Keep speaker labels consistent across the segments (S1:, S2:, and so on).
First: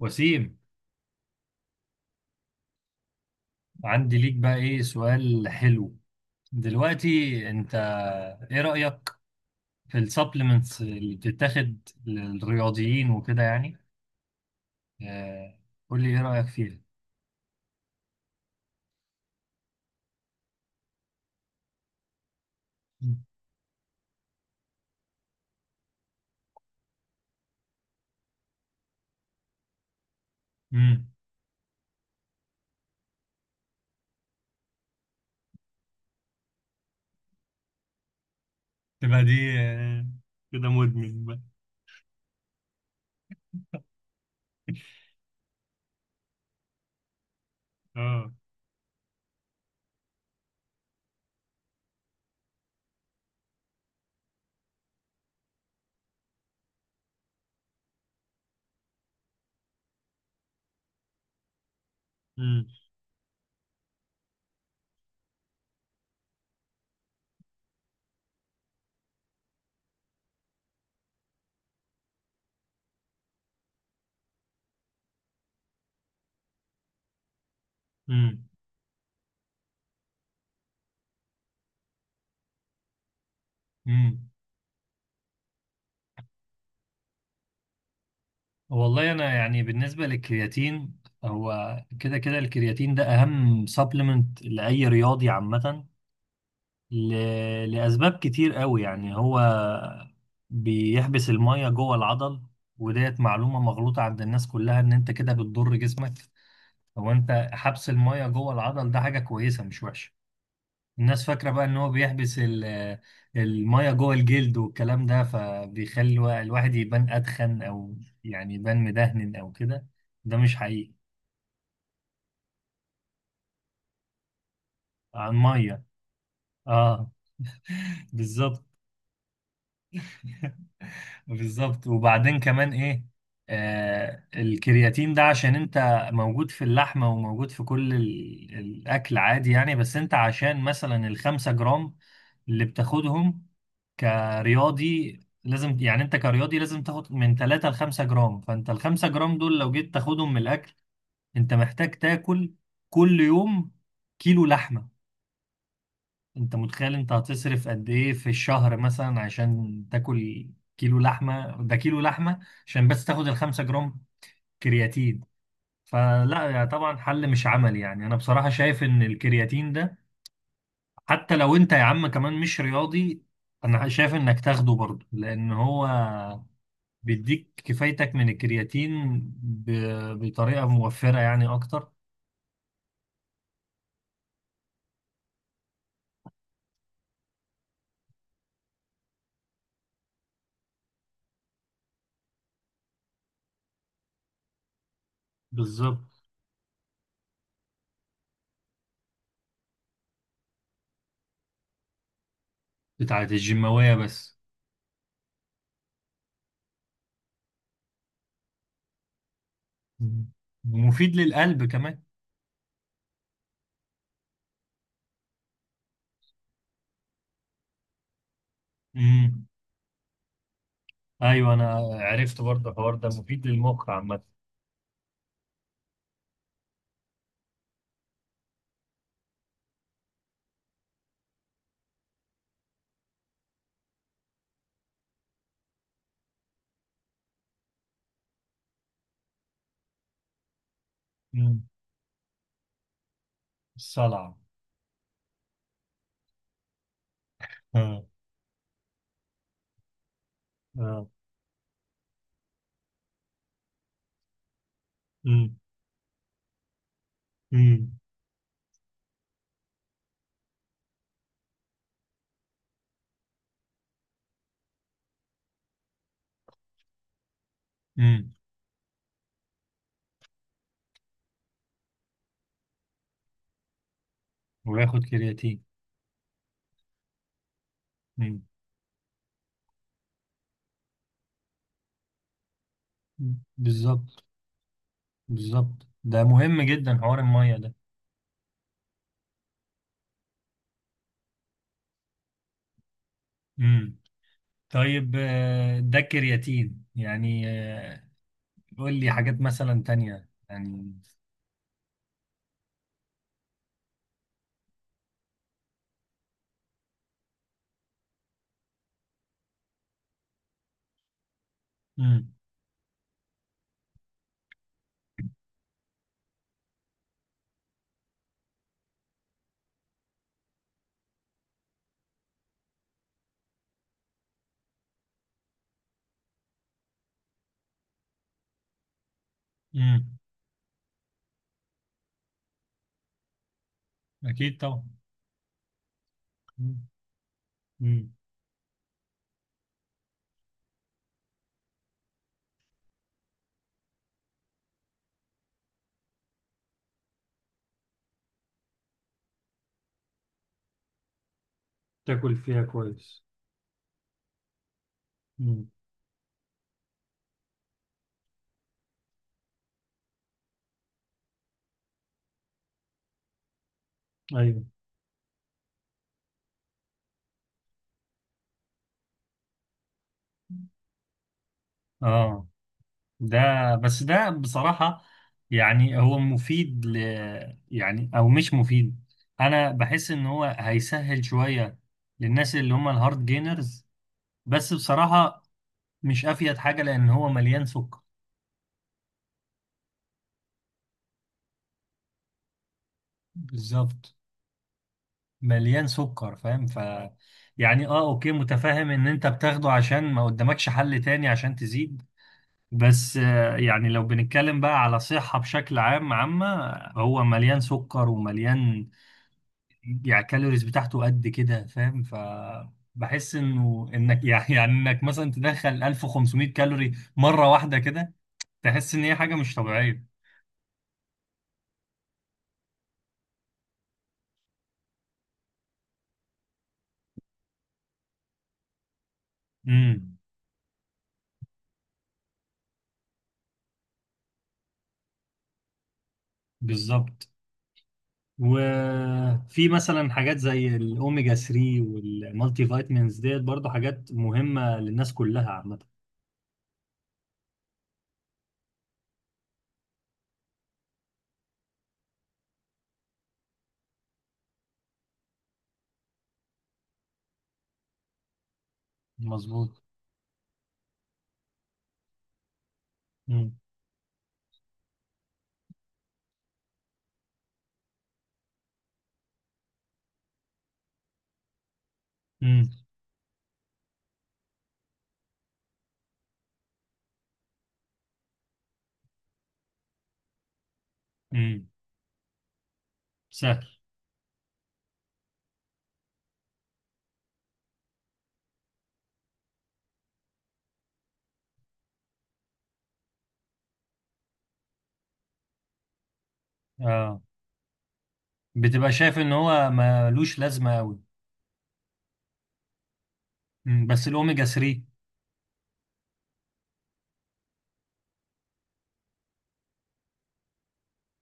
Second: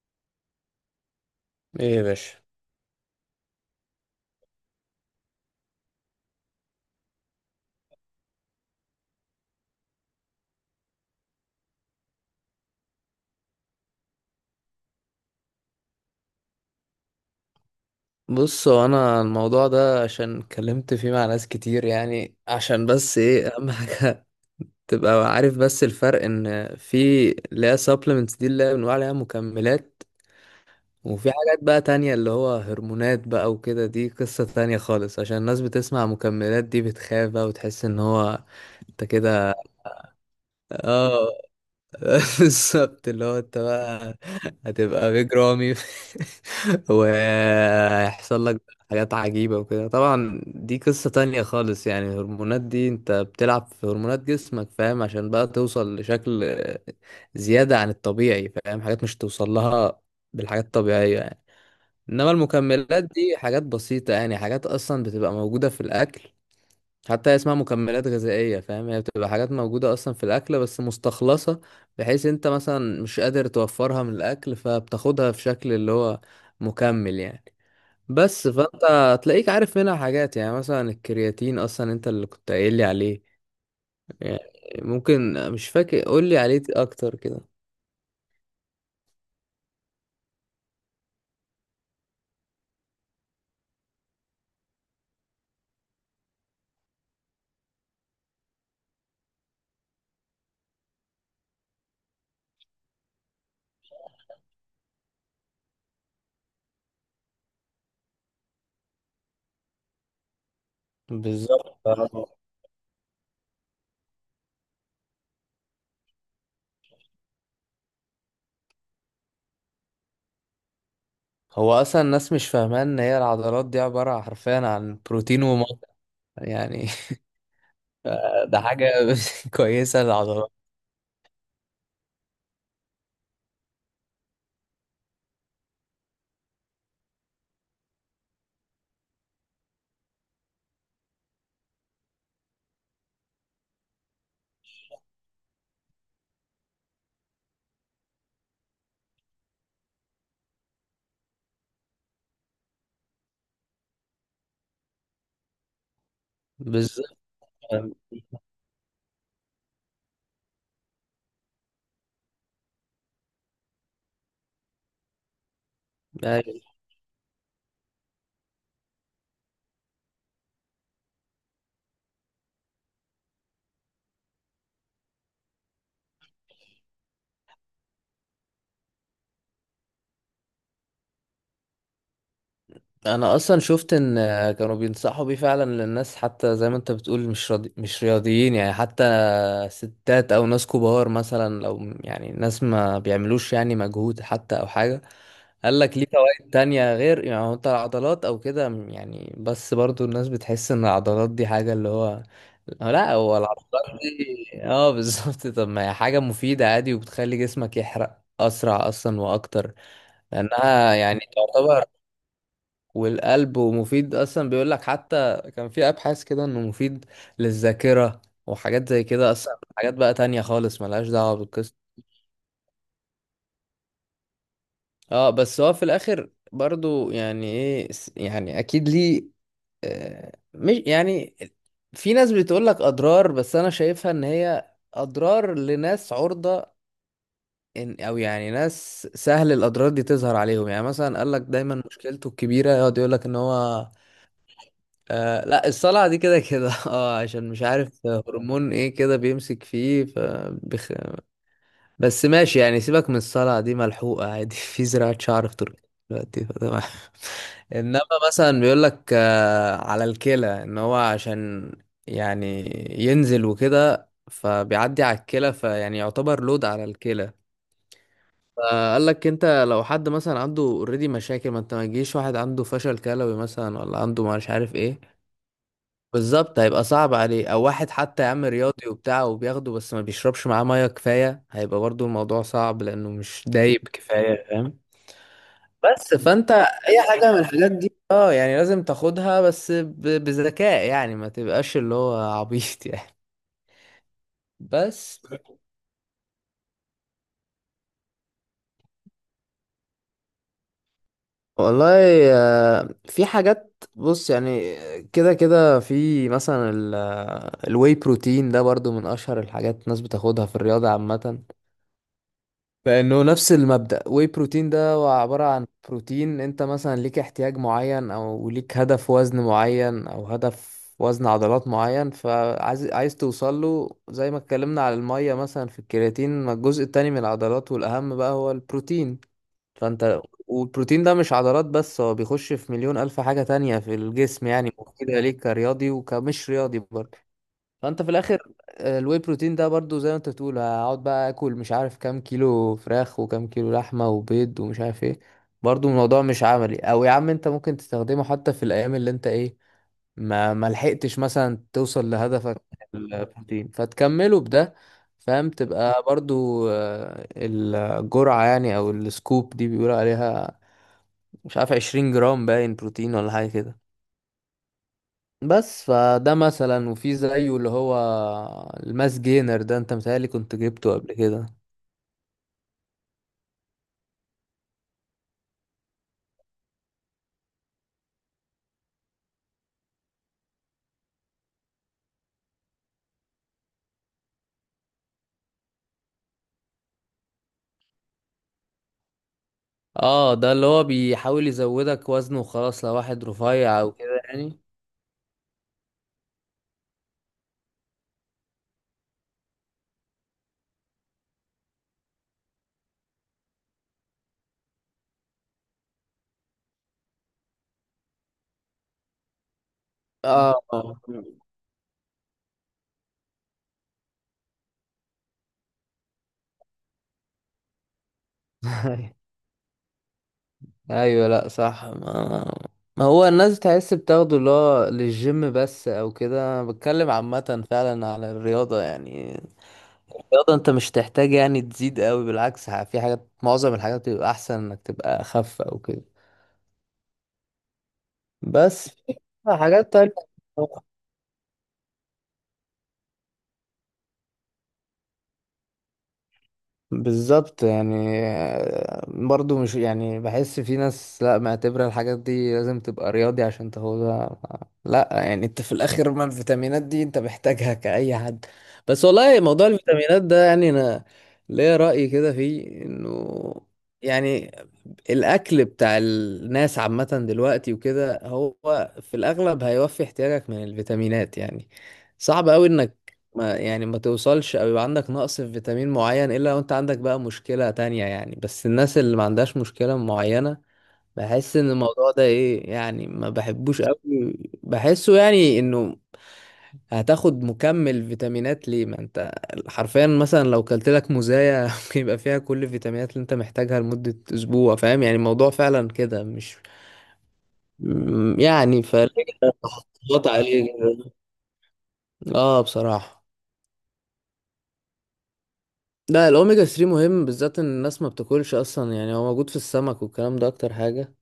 S1: وسيم.
S2: ايه يا باشا.
S1: عندي ليك بقى ايه سؤال حلو دلوقتي. انت ايه رأيك في السبلمنتس اللي بتتاخد للرياضيين وكده يعني؟ آه، قول لي ايه رأيك فيها.
S2: بص، هو انا الموضوع ده عشان اتكلمت فيه مع ناس كتير يعني عشان بس ايه اهم حاجه. تبقى عارف بس الفرق ان في اللي هي supplements دي اللي هي بنقول عليها مكملات،
S1: امم.
S2: وفي حاجات بقى تانية اللي هو هرمونات بقى وكده. دي قصة تانية خالص، عشان الناس بتسمع مكملات دي بتخاف بقى وتحس ان هو انت
S1: تبقى
S2: كده.
S1: دي كده مدمن
S2: اه،
S1: بقى؟
S2: بالظبط، اللي هو انت بقى هتبقى بيج رامي
S1: اه.
S2: وهيحصل لك حاجات عجيبة وكده. طبعا دي قصة تانية خالص، يعني الهرمونات دي انت بتلعب في هرمونات جسمك فاهم، عشان بقى توصل لشكل زيادة عن الطبيعي، فاهم، حاجات مش توصل لها بالحاجات الطبيعية يعني. انما
S1: امم
S2: المكملات دي حاجات بسيطة، يعني حاجات اصلا بتبقى موجودة في الاكل، حتى اسمها مكملات غذائية فاهم. هي بتبقى حاجات موجودة أصلا في الأكل بس مستخلصة، بحيث أنت مثلا مش قادر توفرها من الأكل، فبتاخدها في شكل اللي هو مكمل يعني.
S1: امم
S2: بس فأنت هتلاقيك عارف منها حاجات، يعني مثلا الكرياتين، أصلا أنت اللي كنت قايل لي عليه
S1: امم.
S2: يعني. ممكن مش فاكر، قول لي عليه أكتر كده.
S1: والله انا يعني بالنسبة للكرياتين، هو كده كده الكرياتين ده اهم سبلمنت لأي رياضي عامة. ل... لأسباب كتير قوي، يعني هو بيحبس المية جوه العضل، وديت معلومة مغلوطة عند الناس كلها، إن أنت كده بتضر جسمك. هو أنت حبس المية جوه العضل ده حاجة كويسة، مش وحشة. الناس فاكرة بقى
S2: بالظبط
S1: إن هو
S2: آه.
S1: بيحبس المية جوه الجلد والكلام ده، فبيخلي الواحد يبان أدخن، أو يعني يبان مدهن أو كده. ده مش حقيقي.
S2: هو أصلا الناس مش فاهمة إن هي العضلات دي عبارة حرفيا عن
S1: عن
S2: بروتين وميه
S1: مية.
S2: يعني.
S1: اه،
S2: ده
S1: بالظبط.
S2: حاجة كويسة للعضلات.
S1: بالظبط. وبعدين كمان ايه، الكرياتين ده عشان انت موجود في اللحمة، وموجود في كل الاكل عادي يعني، بس انت عشان مثلا الخمسة جرام اللي بتاخدهم كرياضي، لازم يعني انت كرياضي لازم تاخد من 3 ل 5 جرام. فانت ال 5 جرام دول لو جيت تاخدهم من الاكل، انت محتاج تاكل كل يوم كيلو لحمة. انت متخيل انت هتصرف قد
S2: أم-
S1: ايه في الشهر، مثلا عشان تاكل كيلو لحمه، ده كيلو لحمه عشان بس تاخد الخمسة جرام كرياتين؟ فلا،
S2: أيوة.
S1: يا طبعا حل مش عملي. يعني انا بصراحه شايف ان الكرياتين ده حتى لو انت يا عم كمان مش رياضي، انا شايف انك تاخده برضه، لان هو بيديك كفايتك من الكرياتين بطريقه موفره يعني اكتر.
S2: انا اصلا شفت ان كانوا بينصحوا بيه فعلا للناس، حتى زي ما انت بتقول، مش راضي مش رياضيين يعني، حتى ستات او ناس كبار، مثلا لو يعني ناس ما بيعملوش يعني مجهود حتى او حاجة. قال لك ليه
S1: بالظبط.
S2: فوائد تانية غير يعني هو انت العضلات او كده يعني. بس برضو الناس بتحس ان العضلات دي حاجة اللي هو، لا،
S1: بتاعت
S2: هو العضلات
S1: الجيماويه بس.
S2: دي اه بالظبط. طب ما هي حاجة مفيدة عادي، وبتخلي جسمك يحرق اسرع اصلا واكتر،
S1: مم.
S2: لانها
S1: ومفيد
S2: يعني
S1: للقلب
S2: تعتبر. والقلب، ومفيد اصلا، بيقول لك حتى كان في ابحاث كده انه مفيد للذاكره وحاجات زي كده،
S1: كمان.
S2: اصلا حاجات بقى تانية خالص ملهاش دعوه
S1: ايوه، انا
S2: بالقصه.
S1: عرفت برضه الحوار ده مفيد للمخ عامه.
S2: اه بس هو في الاخر برضو يعني ايه، يعني اكيد ليه آه، مش يعني، في ناس بتقول لك اضرار، بس انا شايفها ان هي اضرار لناس عرضه إن، او يعني ناس سهل الاضرار دي تظهر عليهم. يعني مثلا قال لك
S1: مم.
S2: دايما مشكلته الكبيره يقعد يقول لك ان هو،
S1: الصلع.
S2: آه لا، الصلع دي كده كده اه، عشان مش
S1: اه،
S2: عارف هرمون ايه كده بيمسك فيه
S1: اه.
S2: بس ماشي يعني، سيبك من الصلع دي ملحوقة عادي في زراعة شعر
S1: مم.
S2: في تركيا دلوقتي فتمام
S1: مم.
S2: انما مثلا بيقول لك آه على الكلى، ان هو عشان يعني ينزل وكده فبيعدي على الكلى، فيعني يعتبر لود على الكلى.
S1: مم.
S2: فقال لك انت لو حد مثلا عنده اوريدي مشاكل، ما انت ما تجيش واحد عنده فشل كلوي مثلا ولا عنده مش عارف
S1: وياخد
S2: ايه،
S1: كرياتين.
S2: بالظبط هيبقى صعب عليه. او واحد حتى يا
S1: مم.
S2: عم رياضي وبتاع وبياخده بس ما بيشربش معاه ميه كفايه، هيبقى برضو الموضوع صعب لانه
S1: مم.
S2: مش دايب
S1: بالظبط.
S2: كفايه، فاهم.
S1: بالظبط،
S2: بس
S1: ده
S2: فانت
S1: مهم جدا
S2: اي
S1: حوار
S2: حاجه من
S1: الميه
S2: الحاجات
S1: ده.
S2: دي، اه يعني لازم تاخدها بس بذكاء يعني، ما تبقاش اللي هو عبيط يعني.
S1: مم. طيب
S2: بس
S1: آه، ده الكرياتين يعني. قول لي حاجات مثلا تانية يعني.
S2: والله آه، في حاجات بص يعني، كده كده في مثلا الواي بروتين ده برضو من اشهر الحاجات الناس بتاخدها في الرياضه عامه،
S1: مم.
S2: لانه نفس المبدأ. واي بروتين ده هو عبارة عن بروتين، انت مثلا ليك احتياج معين او ليك هدف وزن معين او هدف وزن عضلات معين، فعايز توصل له، زي ما اتكلمنا على المية مثلا في الكرياتين. ما الجزء التاني من العضلات والاهم بقى هو البروتين،
S1: مم.
S2: فانت، والبروتين ده مش عضلات بس، هو بيخش في مليون الف حاجة تانية في الجسم،
S1: اكيد
S2: يعني
S1: طبعا.
S2: مفيدة ليك كرياضي وكمش رياضي
S1: مم.
S2: برضه. فانت
S1: مم.
S2: في الاخر آه، الواي بروتين ده برضو، زي ما انت بتقول هقعد بقى اكل مش عارف كام كيلو فراخ وكام كيلو لحمه وبيض ومش عارف ايه، برضو الموضوع مش عملي. او يا عم انت ممكن تستخدمه حتى في الايام اللي انت ايه ما لحقتش مثلا توصل
S1: تاكل
S2: لهدفك
S1: فيها
S2: من
S1: كويس.
S2: البروتين، فتكمله بده فاهم.
S1: مم.
S2: تبقى برضو آه، الجرعه يعني او السكوب دي بيقولوا عليها مش عارف 20 جرام باين بروتين ولا حاجه كده.
S1: ايوه.
S2: بس فده مثلا. وفي زيه اللي هو الماس جينر ده، انت متهيألي كنت جبته قبل كده.
S1: اه، ده، بس ده بصراحة يعني هو مفيد يعني، أو مش مفيد. أنا بحس إن هو هيسهل شوية للناس اللي هم الهارد جينرز، بس بصراحة مش أفيد حاجة، لأن هو مليان سكر.
S2: اه ده اللي هو بيحاول يزودك وزن وخلاص، لو واحد رفيع او
S1: بالظبط.
S2: كده يعني.
S1: مليان سكر فاهم. يعني أه أوكي، متفاهم إن أنت بتاخده عشان ما قدامكش حل تاني عشان تزيد، بس يعني لو بنتكلم بقى على صحة بشكل عام عامة، هو مليان سكر ومليان، يعني
S2: اه
S1: الكالوريز بتاعته قد كده فاهم. بحس انه انك يعني انك مثلا تدخل 1500 كالوري مره واحده كده، تحس ان هي حاجه مش طبيعيه.
S2: ايوه لا صح، ما ما هو الناس تحس بتاخده اللي هو للجيم بس او كده، أنا بتكلم عامة فعلا على الرياضة يعني.
S1: امم.
S2: الرياضة انت مش تحتاج يعني تزيد قوي، بالعكس، في حاجات، معظم الحاجات بيبقى احسن انك تبقى اخف او كده.
S1: بالظبط.
S2: بس
S1: وفي
S2: حاجات
S1: مثلا
S2: تانية
S1: حاجات زي الاوميجا 3 والمالتي فيتامينز ديت، برضو حاجات مهمه للناس كلها عامه.
S2: بالظبط يعني، آه، برضو مش يعني، بحس في ناس لا معتبرة الحاجات دي لازم تبقى رياضي عشان تاخدها. لا يعني انت في الاخر، ما الفيتامينات دي انت محتاجها كأي حد. بس والله موضوع
S1: مظبوط.
S2: الفيتامينات ده يعني، انا ليا رأي كده فيه انه
S1: امم
S2: يعني الاكل بتاع الناس عامة دلوقتي وكده، هو في الاغلب هيوفي احتياجك من الفيتامينات يعني. صعب قوي
S1: امم
S2: انك ما توصلش او يبقى عندك نقص في فيتامين معين، الا لو انت عندك بقى مشكلة تانية يعني. بس الناس اللي ما عندهاش مشكلة معينة، بحس
S1: امم.
S2: ان الموضوع ده ايه يعني، ما
S1: سهل.
S2: بحبوش قوي. بحسه يعني انه، هتاخد مكمل فيتامينات ليه، ما انت حرفيا مثلا لو كلت لك موزاية ممكن يبقى فيها كل الفيتامينات اللي انت محتاجها لمدة اسبوع فاهم. يعني الموضوع فعلا كده مش
S1: اه،
S2: يعني
S1: بتبقى
S2: فليه
S1: شايف ان هو
S2: تحط
S1: ملوش
S2: عليه
S1: لازمه قوي.
S2: كده؟ اه بصراحة.
S1: مم. بس الاوميجا 3.
S2: لا الاوميجا 3 مهم، بالذات ان الناس ما بتاكلش اصلا، يعني هو موجود في السمك والكلام ده اكتر حاجة.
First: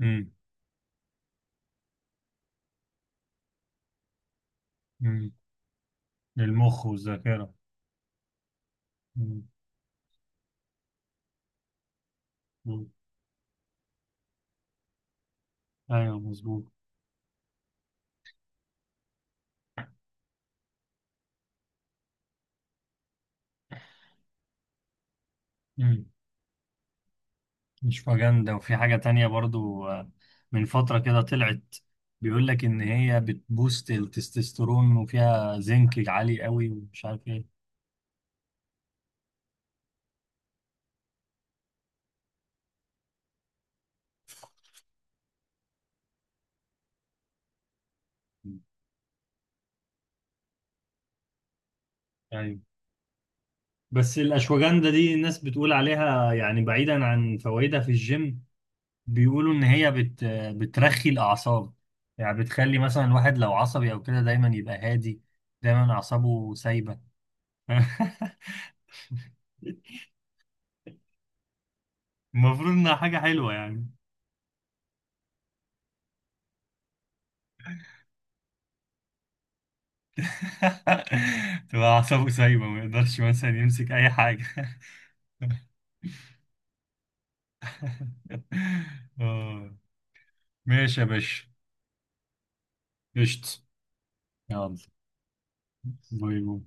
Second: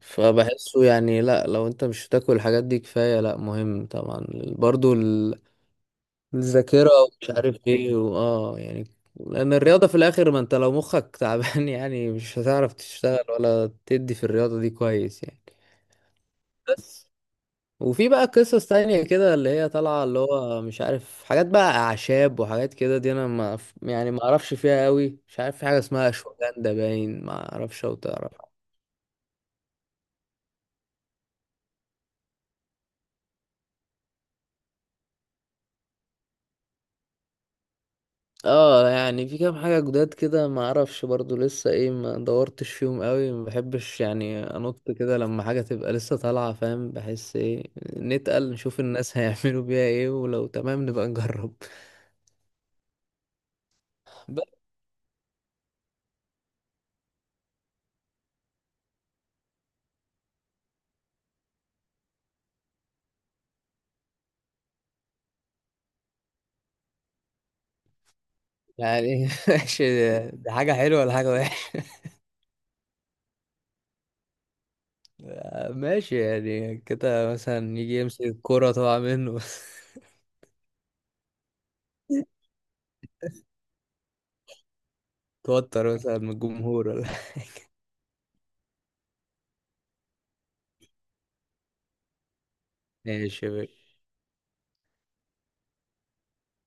S1: امم
S2: فبحسه يعني، لا لو انت مش بتاكل الحاجات دي كفاية لا مهم طبعا، برضو
S1: امم. للمخ
S2: الذاكرة ومش
S1: والذاكره.
S2: عارف ايه واه يعني،
S1: مم.
S2: لان الرياضة في الاخر، ما انت لو مخك تعبان يعني مش هتعرف
S1: مم.
S2: تشتغل ولا تدي في الرياضة دي كويس يعني.
S1: ايوه مظبوط.
S2: بس. وفي بقى قصص تانية كده اللي هي طالعة، اللي هو مش عارف حاجات بقى أعشاب وحاجات كده، دي أنا ما ف- يعني ما أعرفش فيها قوي، مش عارف في حاجة
S1: مم.
S2: اسمها أشواجندا باين ما أعرفش، أو
S1: مش
S2: تعرف.
S1: فاجندا. وفي حاجة تانية برضو من فترة كده طلعت، بيقول لك ان هي بتبوست التستوستيرون، وفيها زنك عالي قوي ومش عارف ايه.
S2: اه يعني في كام حاجة جداد كده ما أعرفش برضو لسه إيه، ما دورتش فيهم قوي. ما بحبش يعني أنط كده لما حاجة تبقى لسه طالعة فاهم، بحس إيه نتقل
S1: مم.
S2: نشوف الناس هيعملوا بيها إيه، ولو تمام نبقى نجرب.
S1: ايوه. بس
S2: بس
S1: الاشواجندا دي الناس بتقول عليها، يعني بعيدا عن فوائدها في الجيم، بيقولوا ان هي بترخي الاعصاب. يعني بتخلي مثلا الواحد لو عصبي او كده دايما يبقى هادي، دايما اعصابه سايبة.
S2: يعني ماشي، دي حاجة حلوة ولا حاجة؟
S1: المفروض انها حاجة حلوة يعني.
S2: ماشي يعني كده مثلا يجي يمسك الكورة طبعا منه.
S1: تبقى أعصابه سايبة، ما يقدرش مثلا يمسك أي حاجة.
S2: توتر مثلا من الجمهور ولا؟
S1: آه. ماشي يا باشا.
S2: ماشي يا
S1: قشطة.
S2: باشا.
S1: يلا. باي باي.